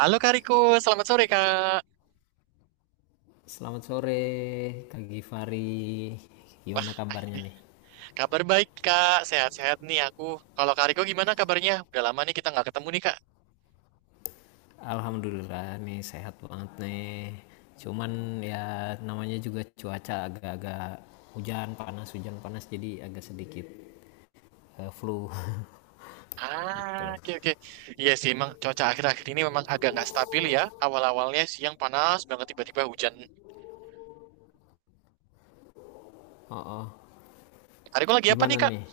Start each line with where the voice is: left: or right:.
right: Halo Kak Riko, selamat sore Kak.
left: Selamat sore Kak Givari.
right: Wah,
left: Gimana kabarnya
right: ini
left: nih?
right: kabar baik Kak, sehat-sehat nih aku. Kalau Kak Riko gimana kabarnya? Udah lama nih kita nggak ketemu nih Kak.
left: Alhamdulillah nih sehat banget nih. Cuman ya namanya juga cuaca agak-agak hujan panas jadi agak sedikit flu
right: Ah,
left: gitu.
right: oke oke. Iya sih, emang cuaca akhir-akhir ini memang agak nggak stabil ya. Awal-awalnya siang panas banget, tiba-tiba hujan.
left: Oh, oh.
right: Kak Riko lagi apa nih
left: Gimana
right: Kak?
left: nih?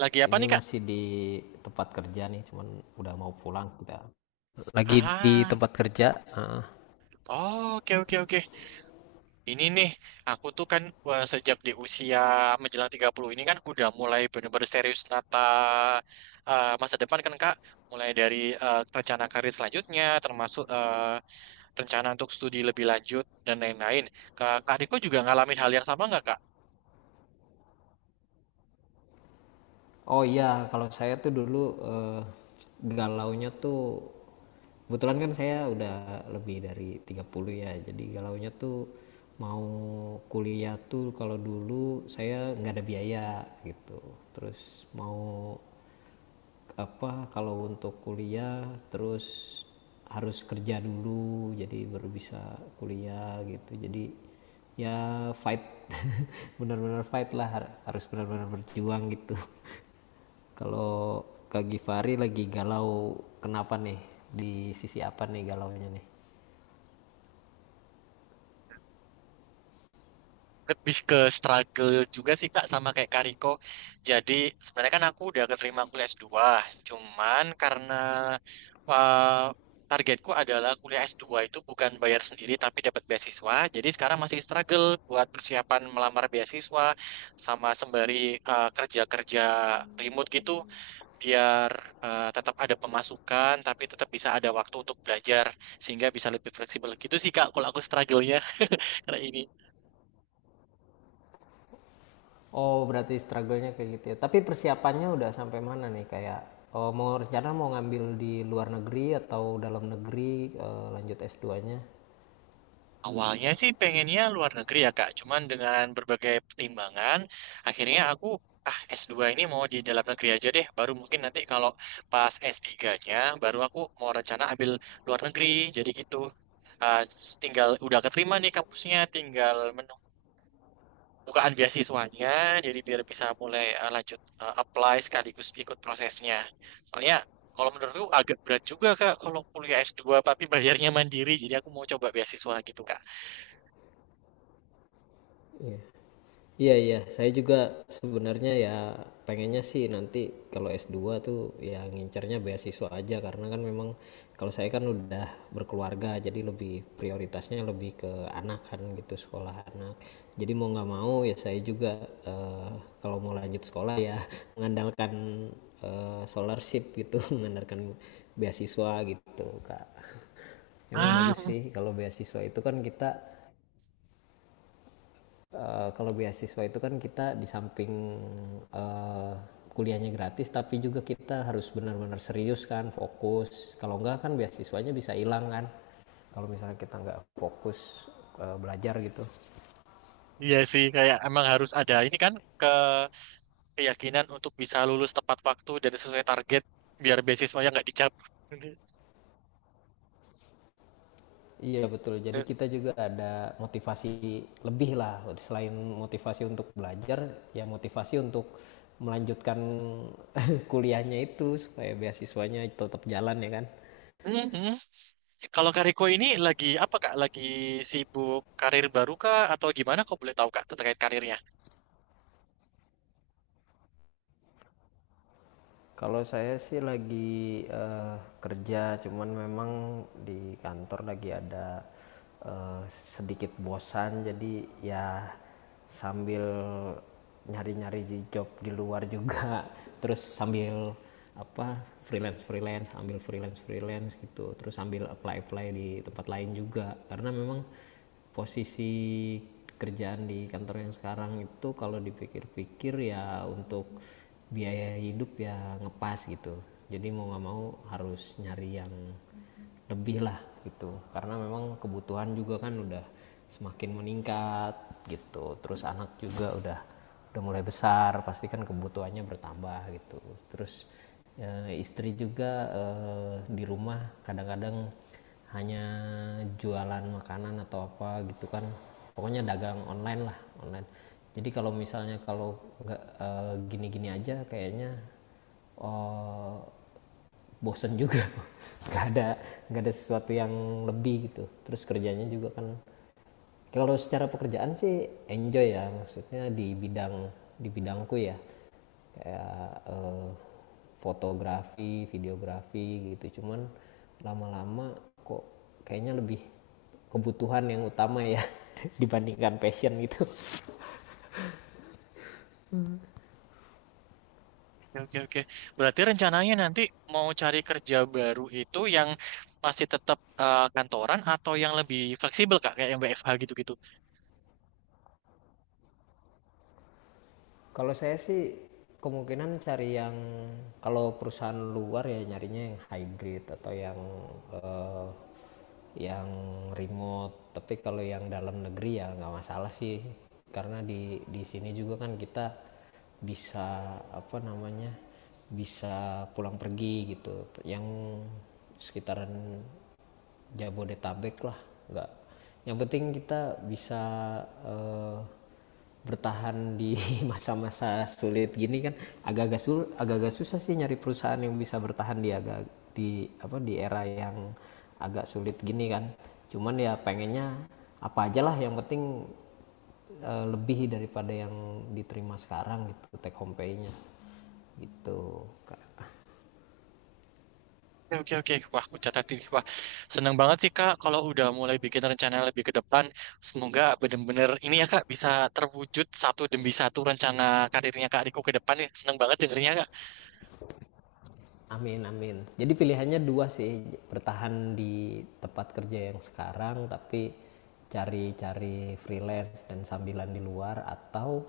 right: Lagi apa
left: Ini
right: nih Kak?
left: masih di tempat kerja nih, cuman udah mau pulang kita. Lagi di
right: Ah,
left: tempat kerja.
right: oh, oke oke oke. Ini nih, aku tuh kan wah, sejak di usia menjelang 30 ini kan udah mulai bener-bener serius nata masa depan kan Kak. Mulai dari rencana karir selanjutnya, termasuk rencana untuk studi lebih lanjut, dan lain-lain. Kak, adikku juga ngalamin hal yang sama nggak Kak?
left: Oh iya, kalau saya tuh dulu galaunya tuh kebetulan kan saya udah lebih dari 30 ya. Jadi galaunya tuh mau kuliah tuh kalau dulu saya nggak ada biaya gitu. Terus mau apa kalau untuk kuliah terus harus kerja dulu jadi baru bisa kuliah gitu jadi ya fight benar-benar fight lah, harus benar-benar berjuang gitu. Kalau Kak Givari lagi galau kenapa nih, di sisi apa nih galaunya nih?
right: Lebih ke struggle juga sih Kak sama kayak Kariko. Jadi sebenarnya kan aku udah keterima kuliah S2, cuman karena uh, targetku adalah kuliah S2 itu bukan bayar sendiri tapi dapat beasiswa. Jadi sekarang masih struggle buat persiapan melamar beasiswa sama sembari kerja-kerja remote gitu biar tetap ada pemasukan tapi tetap bisa ada waktu untuk belajar sehingga bisa lebih fleksibel. Gitu sih Kak kalau aku struggle-nya karena ini.
left: Oh, berarti struggle-nya kayak gitu ya, tapi persiapannya udah sampai mana nih? Kayak oh, mau rencana mau ngambil di luar negeri atau dalam negeri, lanjut S2-nya.
right: Awalnya sih pengennya luar negeri ya Kak, cuman dengan berbagai pertimbangan, akhirnya aku S2 ini mau di dalam negeri aja deh, baru mungkin nanti kalau pas S3-nya baru aku mau rencana ambil luar negeri, jadi gitu. Ah, tinggal udah keterima nih kampusnya, tinggal menunggu bukaan beasiswanya, jadi biar bisa mulai lanjut apply sekaligus ikut prosesnya. Soalnya kalau menurutku agak berat juga Kak kalau kuliah S2, tapi bayarnya mandiri, jadi aku mau coba beasiswa gitu Kak.
left: Iya. Iya iya, saya juga sebenarnya ya pengennya sih nanti kalau S2 tuh ya ngincernya beasiswa aja, karena kan memang kalau saya kan udah berkeluarga jadi lebih prioritasnya lebih ke anak kan, gitu, sekolah anak. Jadi mau nggak mau ya saya juga eh, kalau mau lanjut sekolah ya mengandalkan scholarship gitu, mengandalkan beasiswa gitu, Kak. Emang bagus
right: Ah,
left: sih kalau beasiswa itu kan kita. Kalau beasiswa itu kan kita di samping eh, kuliahnya gratis, tapi juga kita harus benar-benar serius kan, fokus. Kalau enggak kan beasiswanya bisa hilang kan. Kalau misalnya kita nggak fokus belajar gitu.
right: iya sih, kayak emang harus ada ini kan ke keyakinan untuk bisa lulus tepat waktu dan sesuai target biar beasiswanya nggak dicabut.
left: Iya betul. Jadi kita juga ada motivasi lebih lah. Selain motivasi untuk belajar, ya motivasi untuk melanjutkan kuliahnya itu supaya beasiswanya tetap jalan ya kan.
right: Mhm. Kalau Kariko ini lagi apa Kak? Lagi sibuk karir baru Kak atau gimana? Kok boleh tahu Kak terkait karirnya?
left: Kalau saya sih lagi kerja, cuman memang di kantor lagi ada sedikit bosan, jadi ya sambil nyari-nyari job di luar juga, terus sambil apa freelance freelance, ambil freelance freelance gitu, terus sambil apply apply di tempat lain juga, karena memang posisi kerjaan di kantor yang sekarang itu kalau dipikir-pikir ya untuk biaya hidup ya ngepas gitu, jadi mau nggak mau harus nyari yang lebih lah gitu, karena memang kebutuhan juga kan udah semakin meningkat gitu, terus anak juga udah mulai besar, pasti kan kebutuhannya bertambah gitu, terus istri juga di rumah kadang-kadang hanya jualan makanan atau apa gitu kan, pokoknya dagang online lah, online, jadi kalau misalnya kalau nggak gini-gini aja kayaknya eh, bosen juga, nggak ada, nggak ada sesuatu yang lebih gitu, terus kerjanya juga kan kalau secara pekerjaan sih enjoy ya, maksudnya di bidang di bidangku ya, kayak fotografi, videografi gitu. Cuman lama-lama kok kayaknya lebih kebutuhan yang utama ya, dibandingkan passion gitu.
right: Oke, oke, oke. Berarti rencananya nanti mau cari kerja baru itu yang masih tetap kantoran atau yang lebih fleksibel Kak, kayak yang WFH gitu-gitu.
left: Kalau saya sih kemungkinan cari yang, kalau perusahaan luar ya nyarinya yang hybrid atau eh, yang remote. Tapi kalau yang dalam negeri ya nggak masalah sih, karena di sini juga kan kita bisa apa namanya bisa pulang pergi gitu. Yang sekitaran Jabodetabek lah, nggak, yang penting kita bisa eh, bertahan di masa-masa sulit gini kan, agak-agak susah sih nyari perusahaan yang bisa bertahan di di apa di era yang agak sulit gini kan, cuman ya pengennya apa aja lah yang penting lebih daripada yang diterima sekarang gitu, take home pay-nya gitu.
right: Oke, oke, oke. Wah, aku catat ini. Wah, seneng banget sih, Kak. Kalau udah mulai bikin rencana lebih ke depan, semoga bener-bener ini ya, Kak, bisa terwujud satu demi satu rencana karirnya Kak Riko ke depan ya. Seneng banget dengernya, Kak.
left: Amin amin. Jadi pilihannya dua sih, bertahan di tempat kerja yang sekarang tapi cari-cari freelance dan sambilan di luar, atau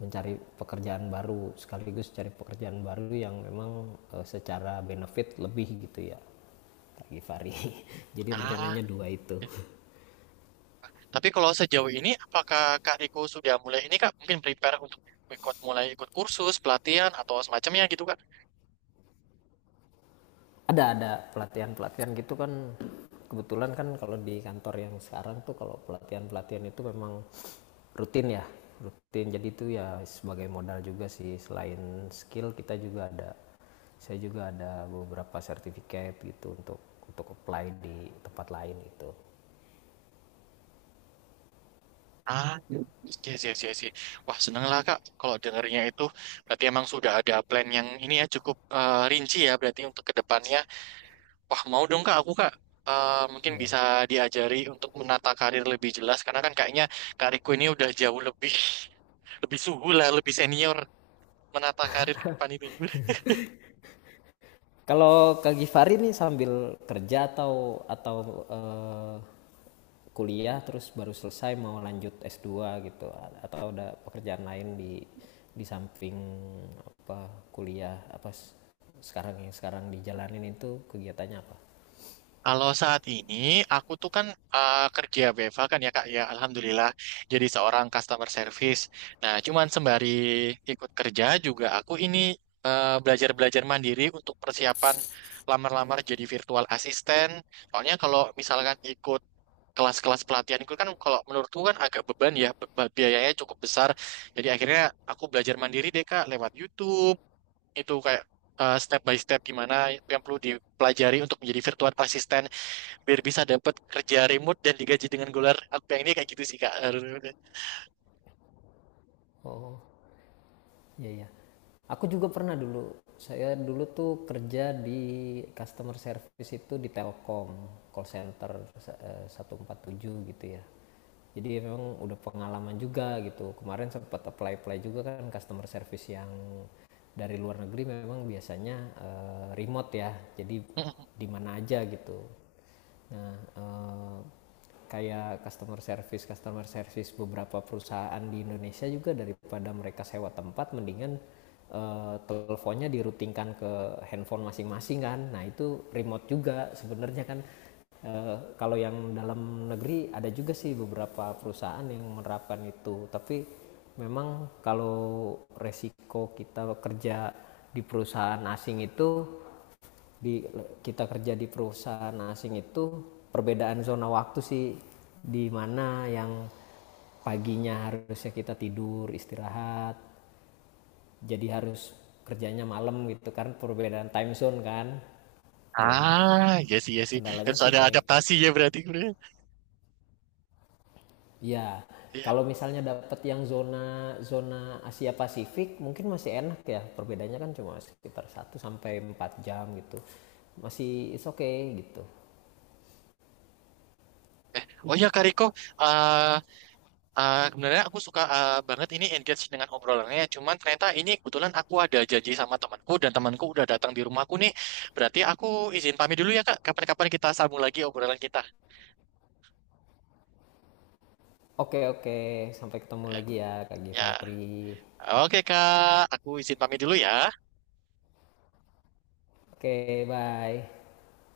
left: mencari pekerjaan baru, sekaligus cari pekerjaan baru yang memang secara benefit lebih gitu ya. Kak Gifari. Jadi
right: Ah,
left: rencananya dua itu.
right: oke. Tapi kalau sejauh ini, apakah Kak Riko sudah mulai ini, Kak? Mungkin prepare untuk ikut mulai ikut kursus, pelatihan, atau semacamnya gitu, Kak?
left: Ada pelatihan pelatihan gitu kan, kebetulan kan kalau di kantor yang sekarang tuh kalau pelatihan pelatihan itu memang rutin ya, rutin, jadi itu ya sebagai modal juga sih, selain skill kita juga ada, saya juga ada beberapa sertifikat gitu untuk apply di tempat lain gitu
right: Ah, iya, iya, iya, iya. Wah, seneng lah, Kak. Kalau dengernya itu, berarti emang sudah ada plan yang ini ya, cukup rinci ya, berarti untuk ke depannya. Wah, mau dong Kak, aku Kak mungkin
left: ya.
right: bisa diajari untuk menata karir lebih jelas karena kan kayaknya karirku ini udah jauh lebih lebih suhu lah, lebih senior menata karir ke depan ini.
left: Kalau Kak Gifari nih sambil kerja atau eh, kuliah, terus baru selesai mau lanjut S2 gitu, atau ada pekerjaan lain di samping apa, kuliah apa, sekarang yang sekarang dijalanin itu kegiatannya apa?
right: Kalau saat ini aku tuh kan kerja BFA kan ya Kak ya, alhamdulillah jadi seorang customer service. Nah, cuman sembari ikut kerja juga aku ini belajar-belajar mandiri untuk persiapan lamar-lamar jadi virtual assistant. Soalnya kalau misalkan ikut kelas-kelas pelatihan itu kan kalau menurutku kan agak beban ya biayanya cukup besar jadi akhirnya aku belajar mandiri deh Kak lewat YouTube itu kayak step by step gimana yang perlu dipelajari untuk menjadi virtual assistant biar bisa dapat kerja remote dan digaji dengan dolar aku yang ini kayak gitu sih Kak.
left: Oh. Iya, iya. Aku juga pernah dulu. Saya dulu tuh kerja di customer service itu di Telkom, call center 147 gitu ya. Jadi memang udah pengalaman juga gitu. Kemarin sempat apply-apply juga kan, customer service yang dari luar negeri memang biasanya remote ya. Jadi di mana aja gitu. Nah, eh, kayak customer service beberapa perusahaan di Indonesia juga, daripada mereka sewa tempat, mendingan teleponnya dirutingkan ke handphone masing-masing kan. Nah itu remote juga sebenarnya kan. Kalau yang dalam negeri ada juga sih beberapa perusahaan yang menerapkan itu, tapi memang kalau resiko kita kerja di perusahaan asing itu, di kita kerja di perusahaan asing itu perbedaan zona waktu sih, di mana yang paginya harusnya kita tidur istirahat jadi harus kerjanya malam gitu kan, perbedaan time zone kan. Tuh
right: Ah, iya sih, iya sih,
left: kendalanya
right: harus
left: sih
right: ada
left: paling itu
right: adaptasi ya berarti.
left: ya,
right: Iya.
left: kalau misalnya dapat yang zona zona Asia Pasifik mungkin masih enak ya, perbedaannya kan cuma sekitar 1 sampai 4 jam gitu, masih is okay gitu.
right: Oh ya Kak Riko, eh, sebenarnya aku suka banget ini engage dengan obrolannya. Cuman ternyata ini kebetulan aku ada janji sama temanku dan temanku udah datang di rumahku nih. Berarti aku izin pamit dulu ya Kak. Kapan-kapan kita sambung lagi obrolan kita.
left: Oke, oke. Sampai ketemu
right: Eh,
left: lagi ya, Kak
right: Ya,
left: Givari.
right: oke Kak. Aku izin pamit dulu ya.
left: Oke, bye.